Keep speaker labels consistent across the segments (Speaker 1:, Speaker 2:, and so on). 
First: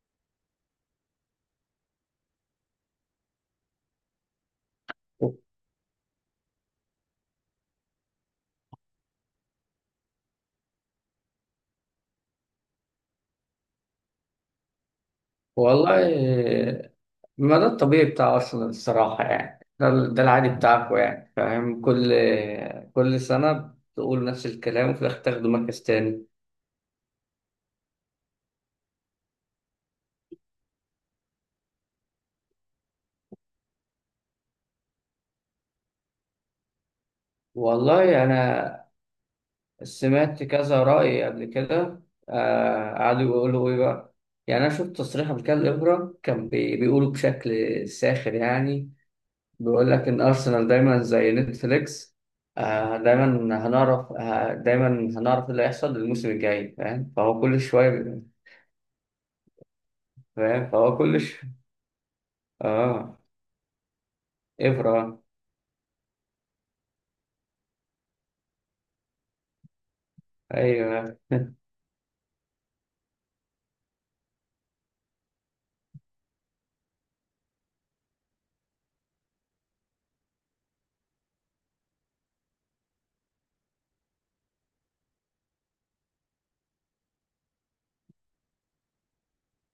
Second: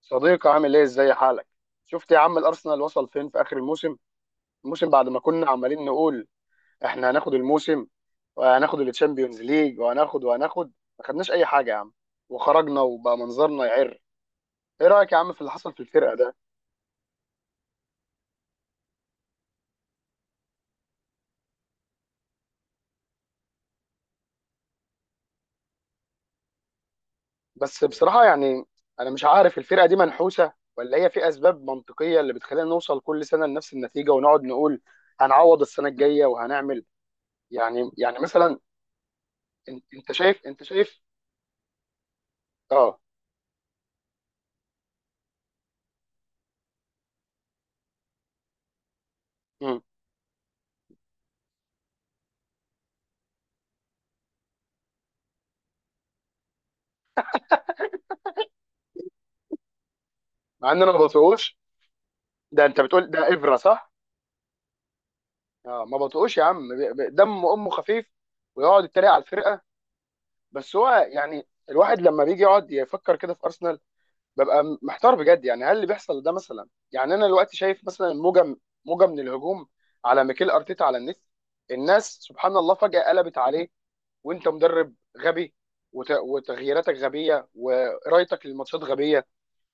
Speaker 1: صديقي عامل ايه، ازاي حالك؟ شفت يا عم الارسنال وصل فين في اخر الموسم؟ الموسم بعد ما كنا عمالين نقول احنا هناخد الموسم وهناخد التشامبيونز ليج وهناخد، ما خدناش اي حاجه يا عم. وخرجنا وبقى منظرنا يعر. ايه رايك يا عم في اللي حصل في
Speaker 2: والله
Speaker 1: الفرقه ده؟
Speaker 2: إيه، ما ده الطبيعي بتاع أرسنال الصراحة، يعني ده العادي بتاعكم، يعني فاهم؟ كل سنة بتقول نفس الكلام، وفي الآخر تاخدوا مركز تاني.
Speaker 1: بس بصراحه يعني انا مش عارف، الفرقه دي منحوسه ولا هي في اسباب منطقيه اللي بتخلينا نوصل كل سنه لنفس النتيجه ونقعد نقول هنعوض السنه الجايه وهنعمل. يعني
Speaker 2: والله
Speaker 1: مثلا،
Speaker 2: أنا
Speaker 1: انت
Speaker 2: سمعت
Speaker 1: شايف، انت
Speaker 2: كذا
Speaker 1: شايف.
Speaker 2: رأي قبل كده. آه،
Speaker 1: اه.
Speaker 2: قعدوا يقولوا إيه بقى؟ يعني أنا شفت تصريح قبل كده لإبرة، كان بيقولوا بشكل ساخر، يعني
Speaker 1: مم.
Speaker 2: بيقول لك إن أرسنال دايما زي نتفليكس. آه دايما آه دايما هنعرف إيه اللي هيحصل الموسم الجاي، فاهم؟ فهو كل شوية بي- فاهم
Speaker 1: مع ان انا ما
Speaker 2: فهو كل ش...
Speaker 1: بطيقوش. ده انت بتقول
Speaker 2: آه،
Speaker 1: ده ابره صح؟
Speaker 2: إبرة.
Speaker 1: اه، ما بطقوش يا عم، دم امه خفيف ويقعد يتريق على الفرقه. بس هو
Speaker 2: أيوه.
Speaker 1: يعني الواحد لما بيجي يقعد يفكر كده في ارسنال، ببقى محتار بجد. يعني هل اللي بيحصل ده، مثلا يعني انا دلوقتي شايف مثلا موجه، موجه من الهجوم على ميكيل ارتيتا على النت، الناس سبحان الله فجاه قلبت عليه، وانت مدرب غبي، وتغييراتك غبيه، وقرايتك للماتشات غبيه،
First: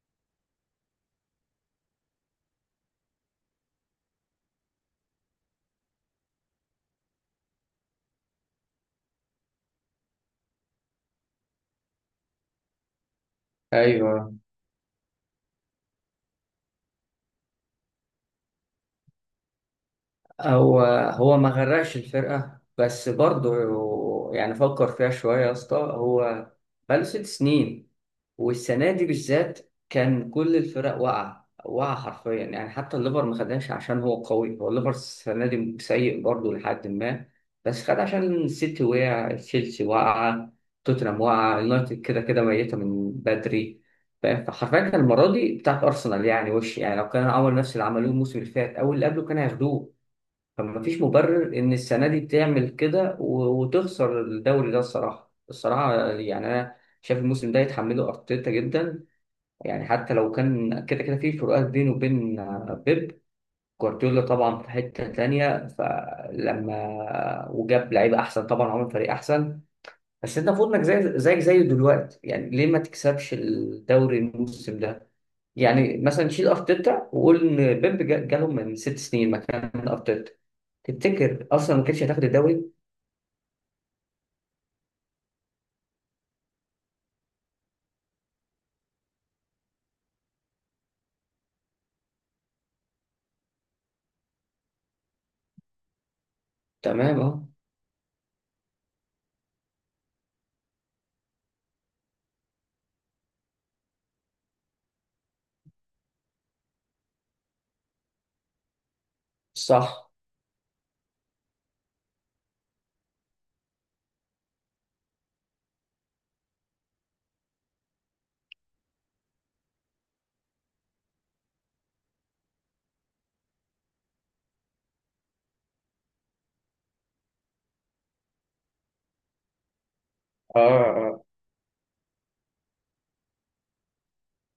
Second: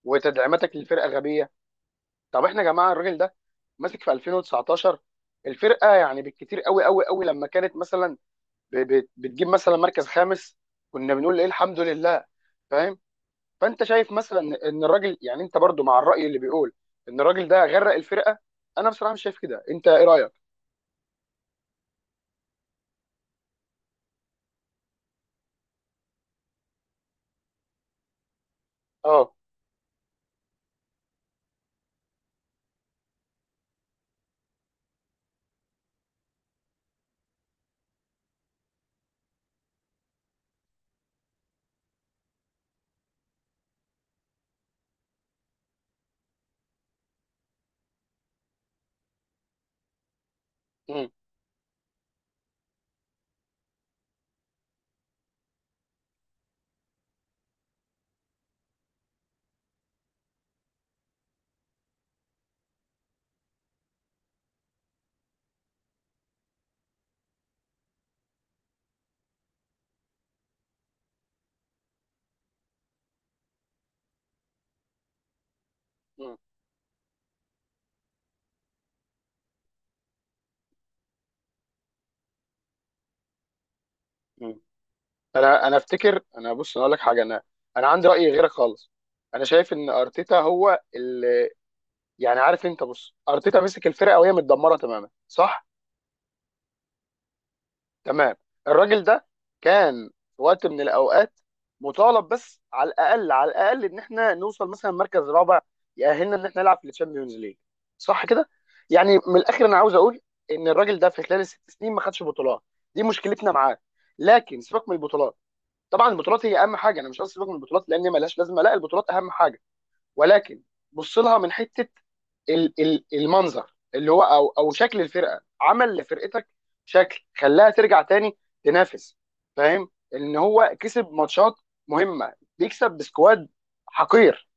Speaker 1: وتدعيماتك للفرقه غبيه. طب احنا يا جماعه، الراجل ده ماسك في 2019 الفرقه، يعني بالكتير قوي قوي قوي لما كانت مثلا بتجيب مثلا مركز خامس كنا بنقول ايه الحمد لله. فاهم؟ فانت شايف
Speaker 2: أيوه.
Speaker 1: مثلا ان الراجل، يعني انت برضو مع الراي اللي بيقول ان الراجل ده غرق الفرقه؟ انا بصراحه مش شايف كده، انت ايه رايك؟
Speaker 2: هو هو ما غرقش الفرقة، بس برضه يعني فكر فيها شوية يا اسطى. هو بقاله 6 سنين، والسنة دي
Speaker 1: اه.
Speaker 2: بالذات كان كل الفرق واقعة واقعة حرفيا، يعني حتى الليفر ما خدهاش عشان هو الليفر السنة دي سيء برضه، لحد ما بس خد عشان السيتي وقع، تشيلسي واقعة، توتنهام واقعة، اليونايتد كده كده ميتة من بدري، فاهم؟ فحرفيا كان المرة دي بتاعت أرسنال، يعني وش، يعني لو كان عمل نفس اللي عملوه الموسم اللي فات أو اللي قبله كان هياخدوه. فمفيش
Speaker 1: مم.
Speaker 2: مبرر إن السنة دي تعمل كده و- وتخسر الدوري ده. الصراحة يعني أنا شايف الموسم ده يتحمله أرتيتا جدا، يعني حتى لو كان كده كده في فروقات بينه وبين بيب جوارديولا، طبعا في حتة تانية فلما وجاب لعيبة أحسن طبعا عمل فريق أحسن. بس أنت المفروض إنك زيك زيه دلوقتي، يعني ليه ما تكسبش الدوري الموسم ده؟ يعني مثلا
Speaker 1: مم.
Speaker 2: شيل أرتيتا وقول إن بيب جالهم من 6 سنين مكان أرتيتا، تفتكر اصلا ما كانتش هتاخد الدوري؟
Speaker 1: مم. انا افتكر، بص انا اقول لك حاجه، انا عندي راي غيرك خالص. انا شايف ان ارتيتا هو اللي، يعني عارف، انت بص، ارتيتا مسك الفرقه وهي متدمره تماما صح؟
Speaker 2: تمام، اه،
Speaker 1: تمام. الراجل ده كان في وقت من الاوقات مطالب بس على الاقل، على الاقل ان احنا نوصل مثلا مركز رابع يأهلنا ان احنا نلعب في الشامبيونز ليج، صح كده؟ يعني من الاخر انا عاوز
Speaker 2: صح،
Speaker 1: اقول ان الراجل ده في خلال الست سنين ما خدش بطولات، دي مشكلتنا معاه. لكن سيبك من البطولات، طبعا البطولات هي اهم حاجه، انا مش قصدي سيبك من البطولات لان مالهاش لازمه، لا البطولات اهم حاجه. ولكن بص لها من حته المنظر اللي هو، او شكل الفرقه، عمل لفرقتك شكل خلاها ترجع تاني تنافس. فاهم؟ ان
Speaker 2: اه،
Speaker 1: هو كسب
Speaker 2: اه،
Speaker 1: ماتشات مهمه، بيكسب بسكواد حقير.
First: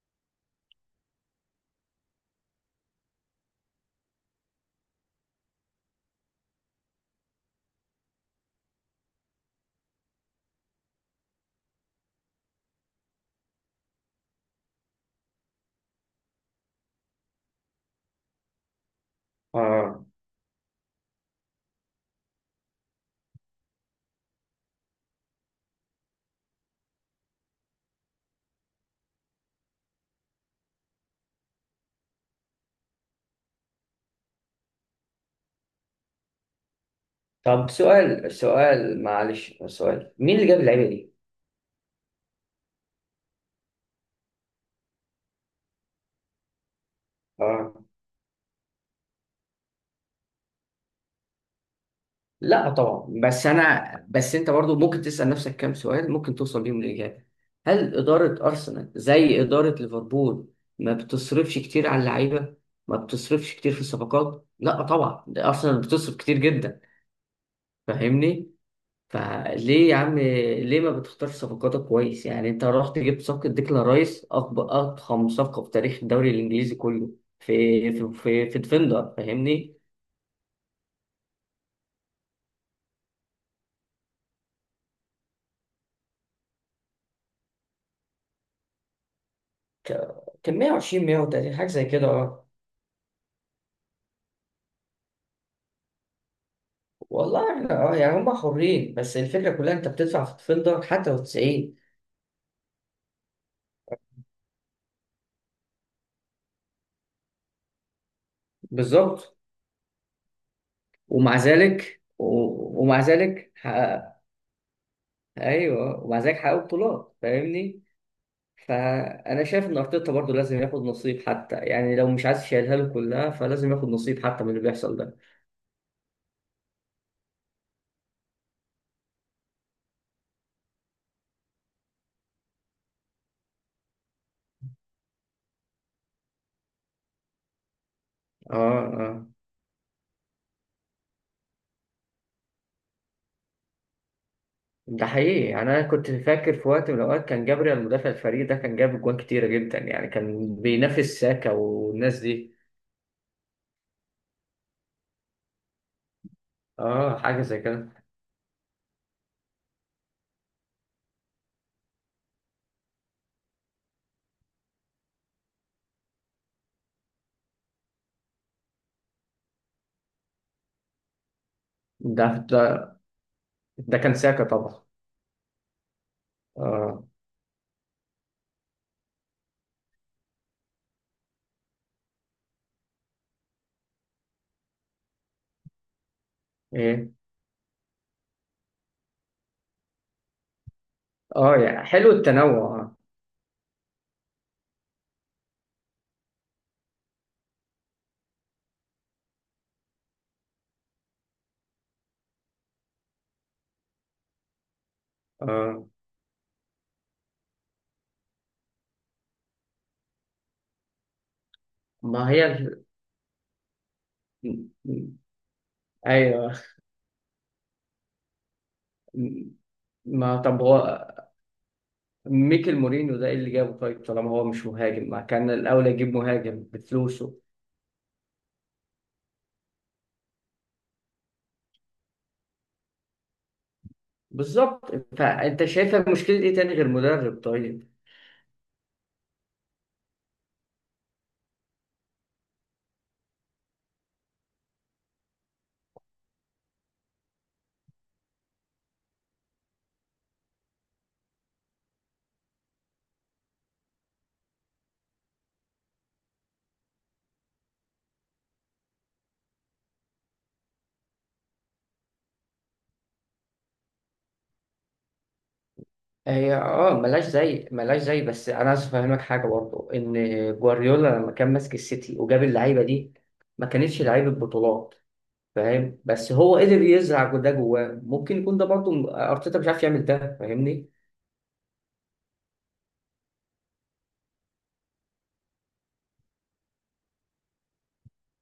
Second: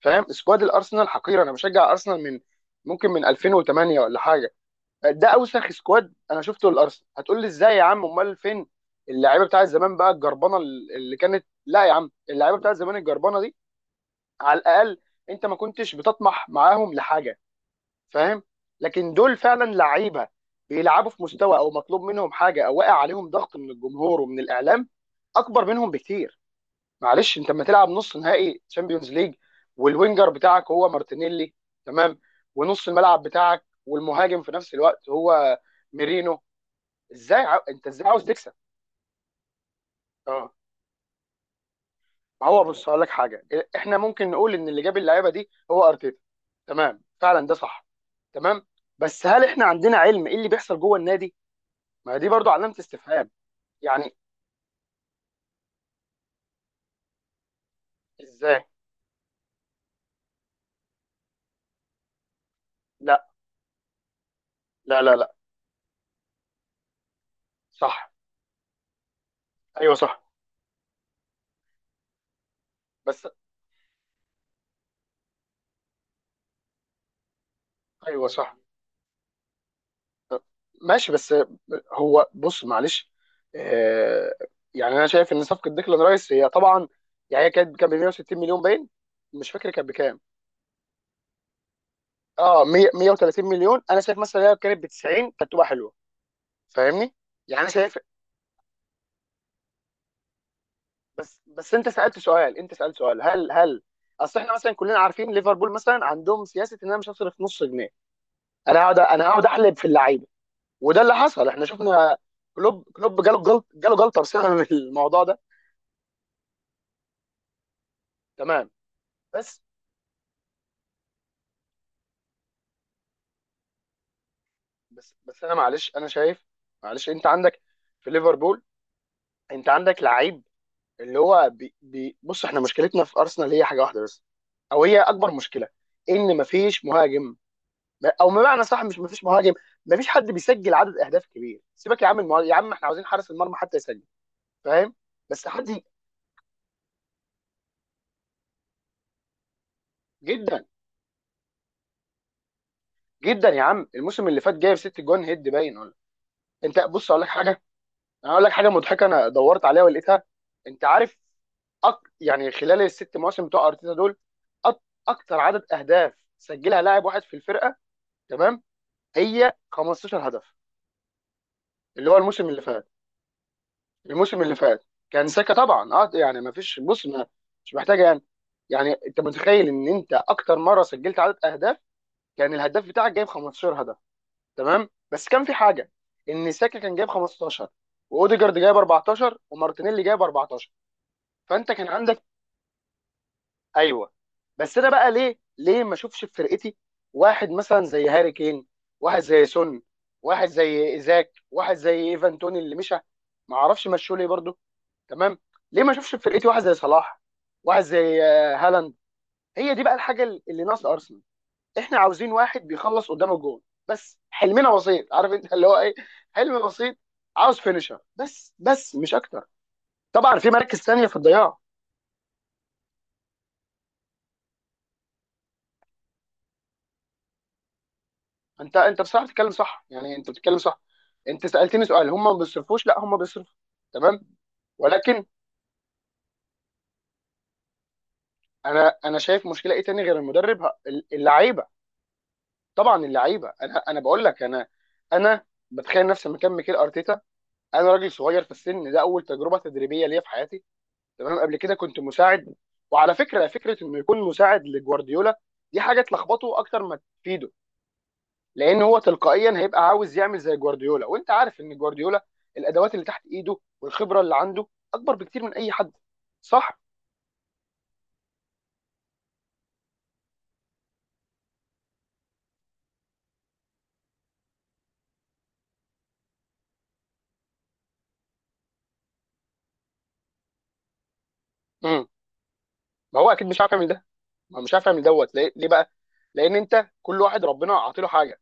Speaker 1: فاهم؟ سكواد الارسنال حقير. انا بشجع ارسنال من ممكن من 2008 ولا حاجه، ده اوسخ سكواد انا شفته للارسنال. هتقول لي ازاي يا عم، امال فين اللعيبه بتاعت زمان بقى الجربانه اللي كانت؟ لا يا عم، اللعيبه بتاعت زمان الجربانه على الاقل انت ما كنتش بتطمح معاهم لحاجه، فاهم؟ لكن دول فعلا
Speaker 2: اه.
Speaker 1: لعيبه بيلعبوا في مستوى، او مطلوب منهم حاجه، او واقع عليهم ضغط من الجمهور ومن الاعلام اكبر منهم بكتير. معلش انت لما تلعب نص نهائي تشامبيونز ليج والوينجر بتاعك هو مارتينيلي، تمام، ونص الملعب بتاعك والمهاجم في نفس الوقت هو ميرينو،
Speaker 2: طب
Speaker 1: انت ازاي عاوز
Speaker 2: سؤال
Speaker 1: تكسب؟
Speaker 2: سؤال معلش، سؤال، مين اللي جاب اللعيبه دي؟
Speaker 1: ما هو بص هقول لك حاجه، احنا ممكن نقول ان اللي جاب اللعيبه دي هو ارتيتا، تمام، فعلا ده
Speaker 2: اه،
Speaker 1: صح، تمام. بس هل احنا عندنا علم ايه اللي بيحصل جوه النادي؟ ما دي برضو
Speaker 2: لا
Speaker 1: علامه
Speaker 2: طبعا،
Speaker 1: استفهام.
Speaker 2: بس انا
Speaker 1: يعني
Speaker 2: بس انت برضو ممكن تسال نفسك كام سؤال ممكن توصل بيهم للاجابه. هل اداره
Speaker 1: ازاي؟
Speaker 2: ارسنال زي اداره ليفربول ما بتصرفش كتير على اللعيبه، ما
Speaker 1: لا
Speaker 2: بتصرفش كتير في الصفقات؟ لا
Speaker 1: لا لا
Speaker 2: طبعا،
Speaker 1: لا.
Speaker 2: ده ارسنال بتصرف كتير جدا،
Speaker 1: صح.
Speaker 2: فاهمني؟ فليه
Speaker 1: ايوه
Speaker 2: يا عم،
Speaker 1: صح.
Speaker 2: ليه ما بتختارش صفقاتك كويس؟ يعني انت رحت جبت
Speaker 1: بس.
Speaker 2: صفقة ديكلان رايس، اكبر اضخم صفقة في تاريخ الدوري الانجليزي كله، في في
Speaker 1: ايوه
Speaker 2: في,
Speaker 1: صح
Speaker 2: في ديفندر، فاهمني؟
Speaker 1: ماشي. بس هو بص معلش، آه، يعني انا شايف ان صفقه ديكلان رايس هي طبعا يعني هي كانت، كان ب 160 مليون باين، مش فاكر كانت
Speaker 2: ك-
Speaker 1: بكام.
Speaker 2: كان 120، 130، حاجة زي كده، اه.
Speaker 1: اه 100، 130 مليون، انا شايف مثلا لو كانت ب 90 كانت تبقى حلوه، فاهمني؟
Speaker 2: والله
Speaker 1: يعني
Speaker 2: احنا،
Speaker 1: شايف.
Speaker 2: يعني هم حرين، بس الفكرة كلها انت بتدفع في ديفندر حتى لو
Speaker 1: بس
Speaker 2: 90.
Speaker 1: انت سالت سؤال، انت سالت سؤال هل هل، اصل احنا مثلا كلنا عارفين ليفربول مثلا عندهم سياسه ان انا مش هصرف نص جنيه، انا هقعد، انا
Speaker 2: بالظبط.
Speaker 1: هقعد احلب في اللعيبه. وده اللي حصل، احنا شفنا كلوب
Speaker 2: ومع
Speaker 1: كلوب
Speaker 2: ذلك
Speaker 1: جاله
Speaker 2: حقق.
Speaker 1: جلطه بسبب الموضوع ده.
Speaker 2: ايوه، ومع ذلك حققوا بطولات، فاهمني؟
Speaker 1: تمام.
Speaker 2: فانا
Speaker 1: بس
Speaker 2: شايف ان ارتيتا برضه لازم ياخد نصيب، حتى يعني لو مش عايز يشيلها له كلها فلازم ياخد نصيب حتى من اللي بيحصل
Speaker 1: بس
Speaker 2: ده.
Speaker 1: بس انا معلش، انا شايف، معلش انت عندك في ليفربول، انت عندك لعيب اللي هو بي بي بص، احنا مشكلتنا في ارسنال هي حاجه واحده بس، او هي اكبر مشكله، ان مفيش مهاجم. او
Speaker 2: اه،
Speaker 1: بمعنى صح، مش مفيش
Speaker 2: اه.
Speaker 1: مهاجم، مفيش حد بيسجل عدد اهداف كبير. سيبك يا عم المهاجم، يا عم احنا عاوزين حارس المرمى حتى يسجل، فاهم؟
Speaker 2: ده حقيقي،
Speaker 1: بس
Speaker 2: يعني انا كنت فاكر في وقت من الاوقات كان جابريال المدافع الفريق ده كان جاب اجوان كتيره جدا، يعني كان
Speaker 1: جدا،
Speaker 2: بينافس ساكا والناس دي.
Speaker 1: جدا يا عم، الموسم اللي فات جايب ست جون هيد باين ولا. انت بص
Speaker 2: اه،
Speaker 1: اقول لك
Speaker 2: حاجه زي
Speaker 1: حاجه،
Speaker 2: كده.
Speaker 1: انا اقول لك حاجه مضحكه، انا دورت عليها ولقيتها. انت عارف، يعني خلال الست مواسم بتوع ارتيتا دول، أك... اكتر عدد اهداف سجلها لاعب واحد في الفرقه، تمام، هي 15 هدف، اللي هو
Speaker 2: ده
Speaker 1: الموسم اللي
Speaker 2: ده,
Speaker 1: فات.
Speaker 2: ده كان
Speaker 1: الموسم
Speaker 2: ساكا
Speaker 1: اللي
Speaker 2: طبعا.
Speaker 1: فات كان ساكا طبعا، اه. يعني ما فيش،
Speaker 2: اه،
Speaker 1: بص ما، مش محتاجه يعني. يعني انت متخيل ان انت اكتر مره سجلت عدد اهداف كان الهداف بتاعك جايب 15 هدف؟ تمام، بس كان في حاجه، ان ساكا كان جايب
Speaker 2: ايه،
Speaker 1: 15، واوديجارد جايب 14، ومارتينيلي جايب 14.
Speaker 2: اه،
Speaker 1: فانت
Speaker 2: يعني
Speaker 1: كان
Speaker 2: حلو
Speaker 1: عندك،
Speaker 2: التنوع.
Speaker 1: ايوه. بس انا بقى ليه ما اشوفش في فرقتي واحد مثلا زي هاري كين، واحد زي سون، واحد زي ايزاك، واحد زي ايفان توني اللي مشى، ما اعرفش مشوا ليه برضه، تمام. ليه
Speaker 2: اه.
Speaker 1: ما اشوفش في فرقتي واحد زي صلاح، واحد زي هالاند؟ هي دي بقى الحاجه اللي ناقصه ارسنال، احنا
Speaker 2: ما
Speaker 1: عاوزين
Speaker 2: هي
Speaker 1: واحد
Speaker 2: ال...
Speaker 1: بيخلص قدام الجول. بس حلمنا بسيط، عارف انت اللي هو ايه،
Speaker 2: ايوه.
Speaker 1: حلم بسيط، عاوز فينيشر بس مش اكتر.
Speaker 2: ما
Speaker 1: طبعا في
Speaker 2: طب هو
Speaker 1: مراكز ثانيه في الضياع.
Speaker 2: ميكل مورينيو ده ايه اللي جابه؟ طيب طالما هو مش مهاجم، ما كان الاولى يجيب مهاجم بفلوسه؟
Speaker 1: انت بصراحه بتتكلم صح، يعني انت بتتكلم صح. انت سالتني سؤال هم ما بيصرفوش؟ لا هم بيصرفوا، تمام.
Speaker 2: بالظبط،
Speaker 1: ولكن
Speaker 2: فانت شايفها مشكله ايه تاني غير مدرب طيب؟
Speaker 1: انا شايف مشكله ايه تاني غير المدرب، اللعيبه، طبعا اللعيبه. انا بقول لك، انا انا بتخيل نفسي مكان ميكيل ارتيتا، انا راجل صغير في السن، ده اول تجربه تدريبيه ليا في حياتي، تمام، قبل كده كنت مساعد. وعلى فكره، انه يكون مساعد لجوارديولا دي حاجه تلخبطه اكتر ما تفيده، لان هو تلقائيا هيبقى عاوز يعمل زي جوارديولا، وانت عارف ان جوارديولا الادوات اللي تحت ايده والخبره اللي عنده اكبر بكتير من اي حد،
Speaker 2: هي،
Speaker 1: صح؟
Speaker 2: ملاش زي بس انا عايز افهمك حاجه برضه، ان جوارديولا لما كان ماسك السيتي وجاب اللعيبه دي، ما كانتش لعيبه بطولات، فاهم؟ بس هو قدر يزرع ده جواه، ممكن يكون ده برضه ارتيتا مش عارف يعمل ده، فاهمني؟
Speaker 1: امم، ما هو اكيد مش عارف يعمل ده، ما هو مش عارف يعمل دوت ليه؟ ليه بقى؟ لان انت كل واحد ربنا عاطيله حاجه،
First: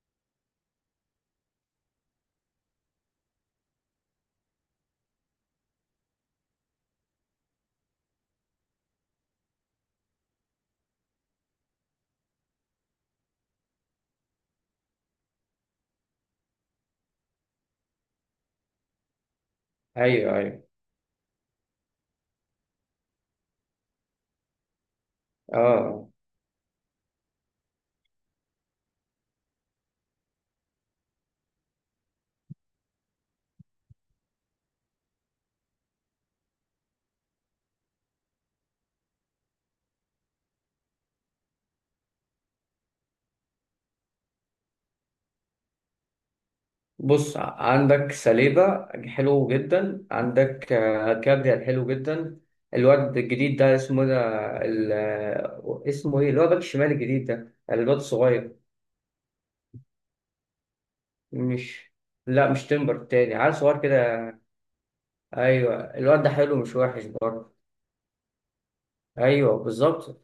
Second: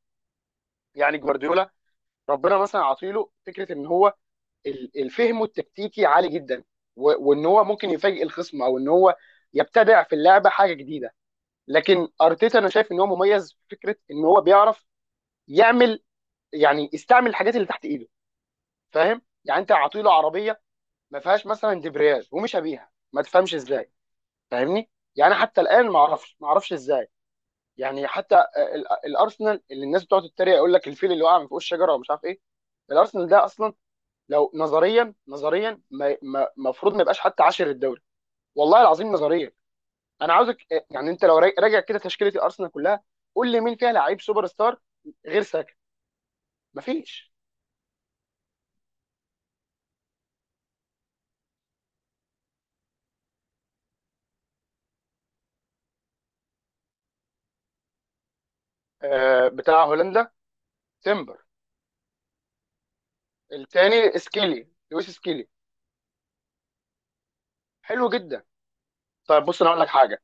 Speaker 1: يعني جوارديولا ربنا مثلا عاطيله فكره ان هو الفهم التكتيكي عالي جدا، وان هو ممكن يفاجئ الخصم، او ان هو يبتدع في اللعبه حاجه جديده. لكن ارتيتا انا شايف ان هو مميز في فكره ان هو بيعرف يعمل، يعني يستعمل الحاجات اللي تحت ايده، فاهم؟ يعني انت عاطيله
Speaker 2: ايوه،
Speaker 1: عربيه
Speaker 2: ايوه،
Speaker 1: ما فيهاش مثلا دبرياج ومش بيها، ما تفهمش ازاي، فاهمني؟ يعني حتى الان
Speaker 2: اه.
Speaker 1: ما اعرفش ازاي. يعني حتى الارسنال اللي الناس بتقعد تتريق يقول لك الفيل اللي وقع من فوق الشجره ومش عارف ايه، الارسنال ده اصلا لو نظريا، نظريا المفروض ما يبقاش حتى عاشر الدوري، والله العظيم نظريا. انا عاوزك يعني انت لو راجع كده تشكيله الارسنال كلها، قول لي مين فيها لعيب سوبر ستار غير ساكا. مفيش.
Speaker 2: بص، عندك سليبة حلو جدا، عندك كابريا حلو جدا. الواد الجديد ده اسمه ده، اسمه ايه اللي هو باك الشمال الجديد ده الواد الصغير؟
Speaker 1: آه بتاع هولندا تيمبر.
Speaker 2: مش لا، مش تمبر، تاني عيل صغير
Speaker 1: التاني
Speaker 2: كده.
Speaker 1: سكيلي، لويس سكيلي.
Speaker 2: ايوه، الواد ده حلو مش وحش برضه.
Speaker 1: حلو جدا. طيب
Speaker 2: ايوه،
Speaker 1: بص انا اقول لك
Speaker 2: بالظبط.
Speaker 1: حاجه.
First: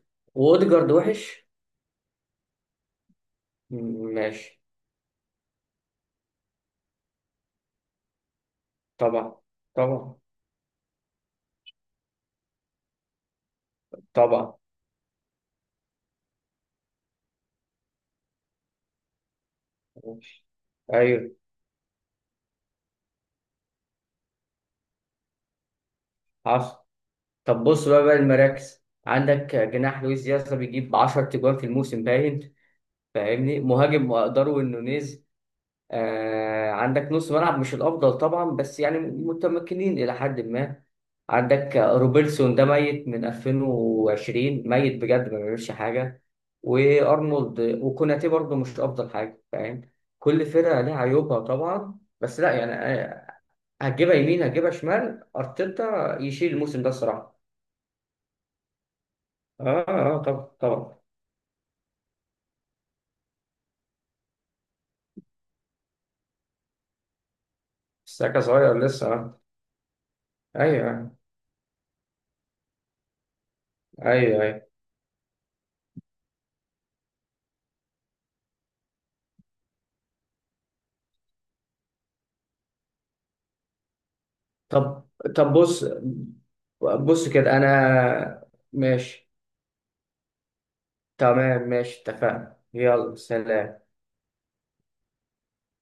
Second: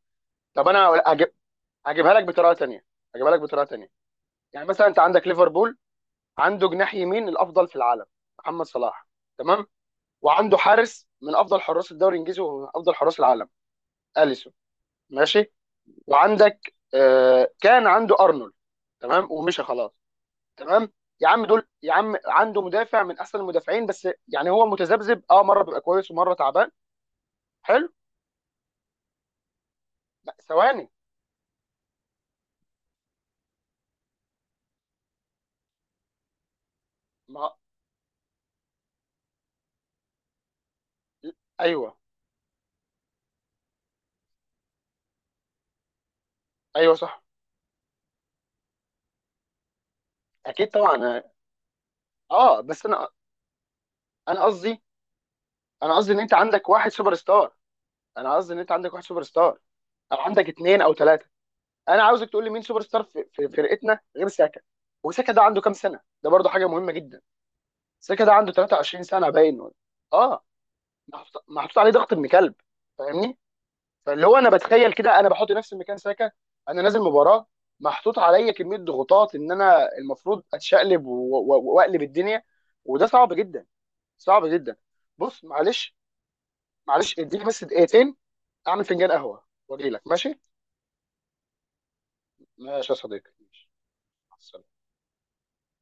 Speaker 1: طب
Speaker 2: واوديجارد
Speaker 1: انا هجيب،
Speaker 2: وحش.
Speaker 1: هجيبها لك بطريقه تانيه. هجيبها لك بطريقه تانيه
Speaker 2: ماشي.
Speaker 1: يعني مثلا انت عندك ليفربول، عنده جناح يمين الافضل في العالم، محمد صلاح،
Speaker 2: طبعا،
Speaker 1: تمام،
Speaker 2: طبعا،
Speaker 1: وعنده حارس من افضل حراس الدوري الانجليزي وافضل حراس العالم، اليسون،
Speaker 2: طبعا،
Speaker 1: ماشي، وعندك آه، كان عنده ارنولد، تمام ومشى خلاص،
Speaker 2: ماشي.
Speaker 1: تمام. يا
Speaker 2: ايوه.
Speaker 1: عم دول، يا عم عنده مدافع من احسن المدافعين، بس يعني هو متذبذب اه، مره بيبقى كويس ومره تعبان.
Speaker 2: حصل. طب بص
Speaker 1: حلو.
Speaker 2: بقى المراكز، عندك جناح لويس
Speaker 1: لا
Speaker 2: دياز
Speaker 1: ثواني.
Speaker 2: بيجيب 10 تجوان في الموسم باين، فاهمني؟ مهاجم داروين نونيز، عندك نص
Speaker 1: ما،
Speaker 2: ملعب مش الافضل طبعا بس يعني متمكنين الى حد ما. عندك
Speaker 1: ايوه،
Speaker 2: روبرتسون ده ميت من 2020، ميت بجد ما بيعملش حاجه،
Speaker 1: ايوه صح.
Speaker 2: وارنولد وكوناتي برضه مش افضل حاجه، فاهم؟ كل
Speaker 1: اكيد
Speaker 2: فرقه
Speaker 1: طبعا
Speaker 2: ليها
Speaker 1: اه.
Speaker 2: عيوبها طبعا، بس لا يعني
Speaker 1: بس انا،
Speaker 2: هتجيبها يمين
Speaker 1: انا
Speaker 2: هتجيبها
Speaker 1: قصدي،
Speaker 2: شمال،
Speaker 1: انا قصدي
Speaker 2: ارتيتا
Speaker 1: ان انت
Speaker 2: يشيل
Speaker 1: عندك
Speaker 2: الموسم ده
Speaker 1: واحد سوبر
Speaker 2: الصراحه.
Speaker 1: ستار انا قصدي ان انت عندك واحد سوبر ستار،
Speaker 2: اه،
Speaker 1: او
Speaker 2: اه، طبعا،
Speaker 1: عندك اثنين او
Speaker 2: طبعا.
Speaker 1: ثلاثه. انا عاوزك تقول لي مين سوبر ستار في فرقتنا غير ساكا؟ وساكا ده عنده كام سنه، ده برضه حاجه مهمه جدا. بس كده
Speaker 2: الساكة
Speaker 1: عنده
Speaker 2: صغير
Speaker 1: 23
Speaker 2: لسه،
Speaker 1: سنه
Speaker 2: اه،
Speaker 1: باين ولا-. اه.
Speaker 2: ايوه، آه.
Speaker 1: محطوط عليه ضغط ابن كلب، فاهمني؟ فاللي هو
Speaker 2: ايوه،
Speaker 1: انا
Speaker 2: ايوه،
Speaker 1: بتخيل كده، انا بحط نفسي مكان ساكا، انا نازل مباراه محطوط عليا كميه ضغوطات ان انا المفروض اتشقلب واقلب الدنيا، وده صعب جدا، صعب جدا.
Speaker 2: طب
Speaker 1: بص
Speaker 2: طب بص
Speaker 1: معلش. معلش
Speaker 2: بص
Speaker 1: اديني
Speaker 2: كده،
Speaker 1: بس دقيقتين
Speaker 2: انا
Speaker 1: اعمل فنجان
Speaker 2: ماشي،
Speaker 1: قهوه واجي لك، ماشي؟
Speaker 2: تمام ماشي، اتفقنا،
Speaker 1: ماشي يا
Speaker 2: يلا
Speaker 1: صديقي، ماشي،
Speaker 2: سلام.
Speaker 1: مع السلامة.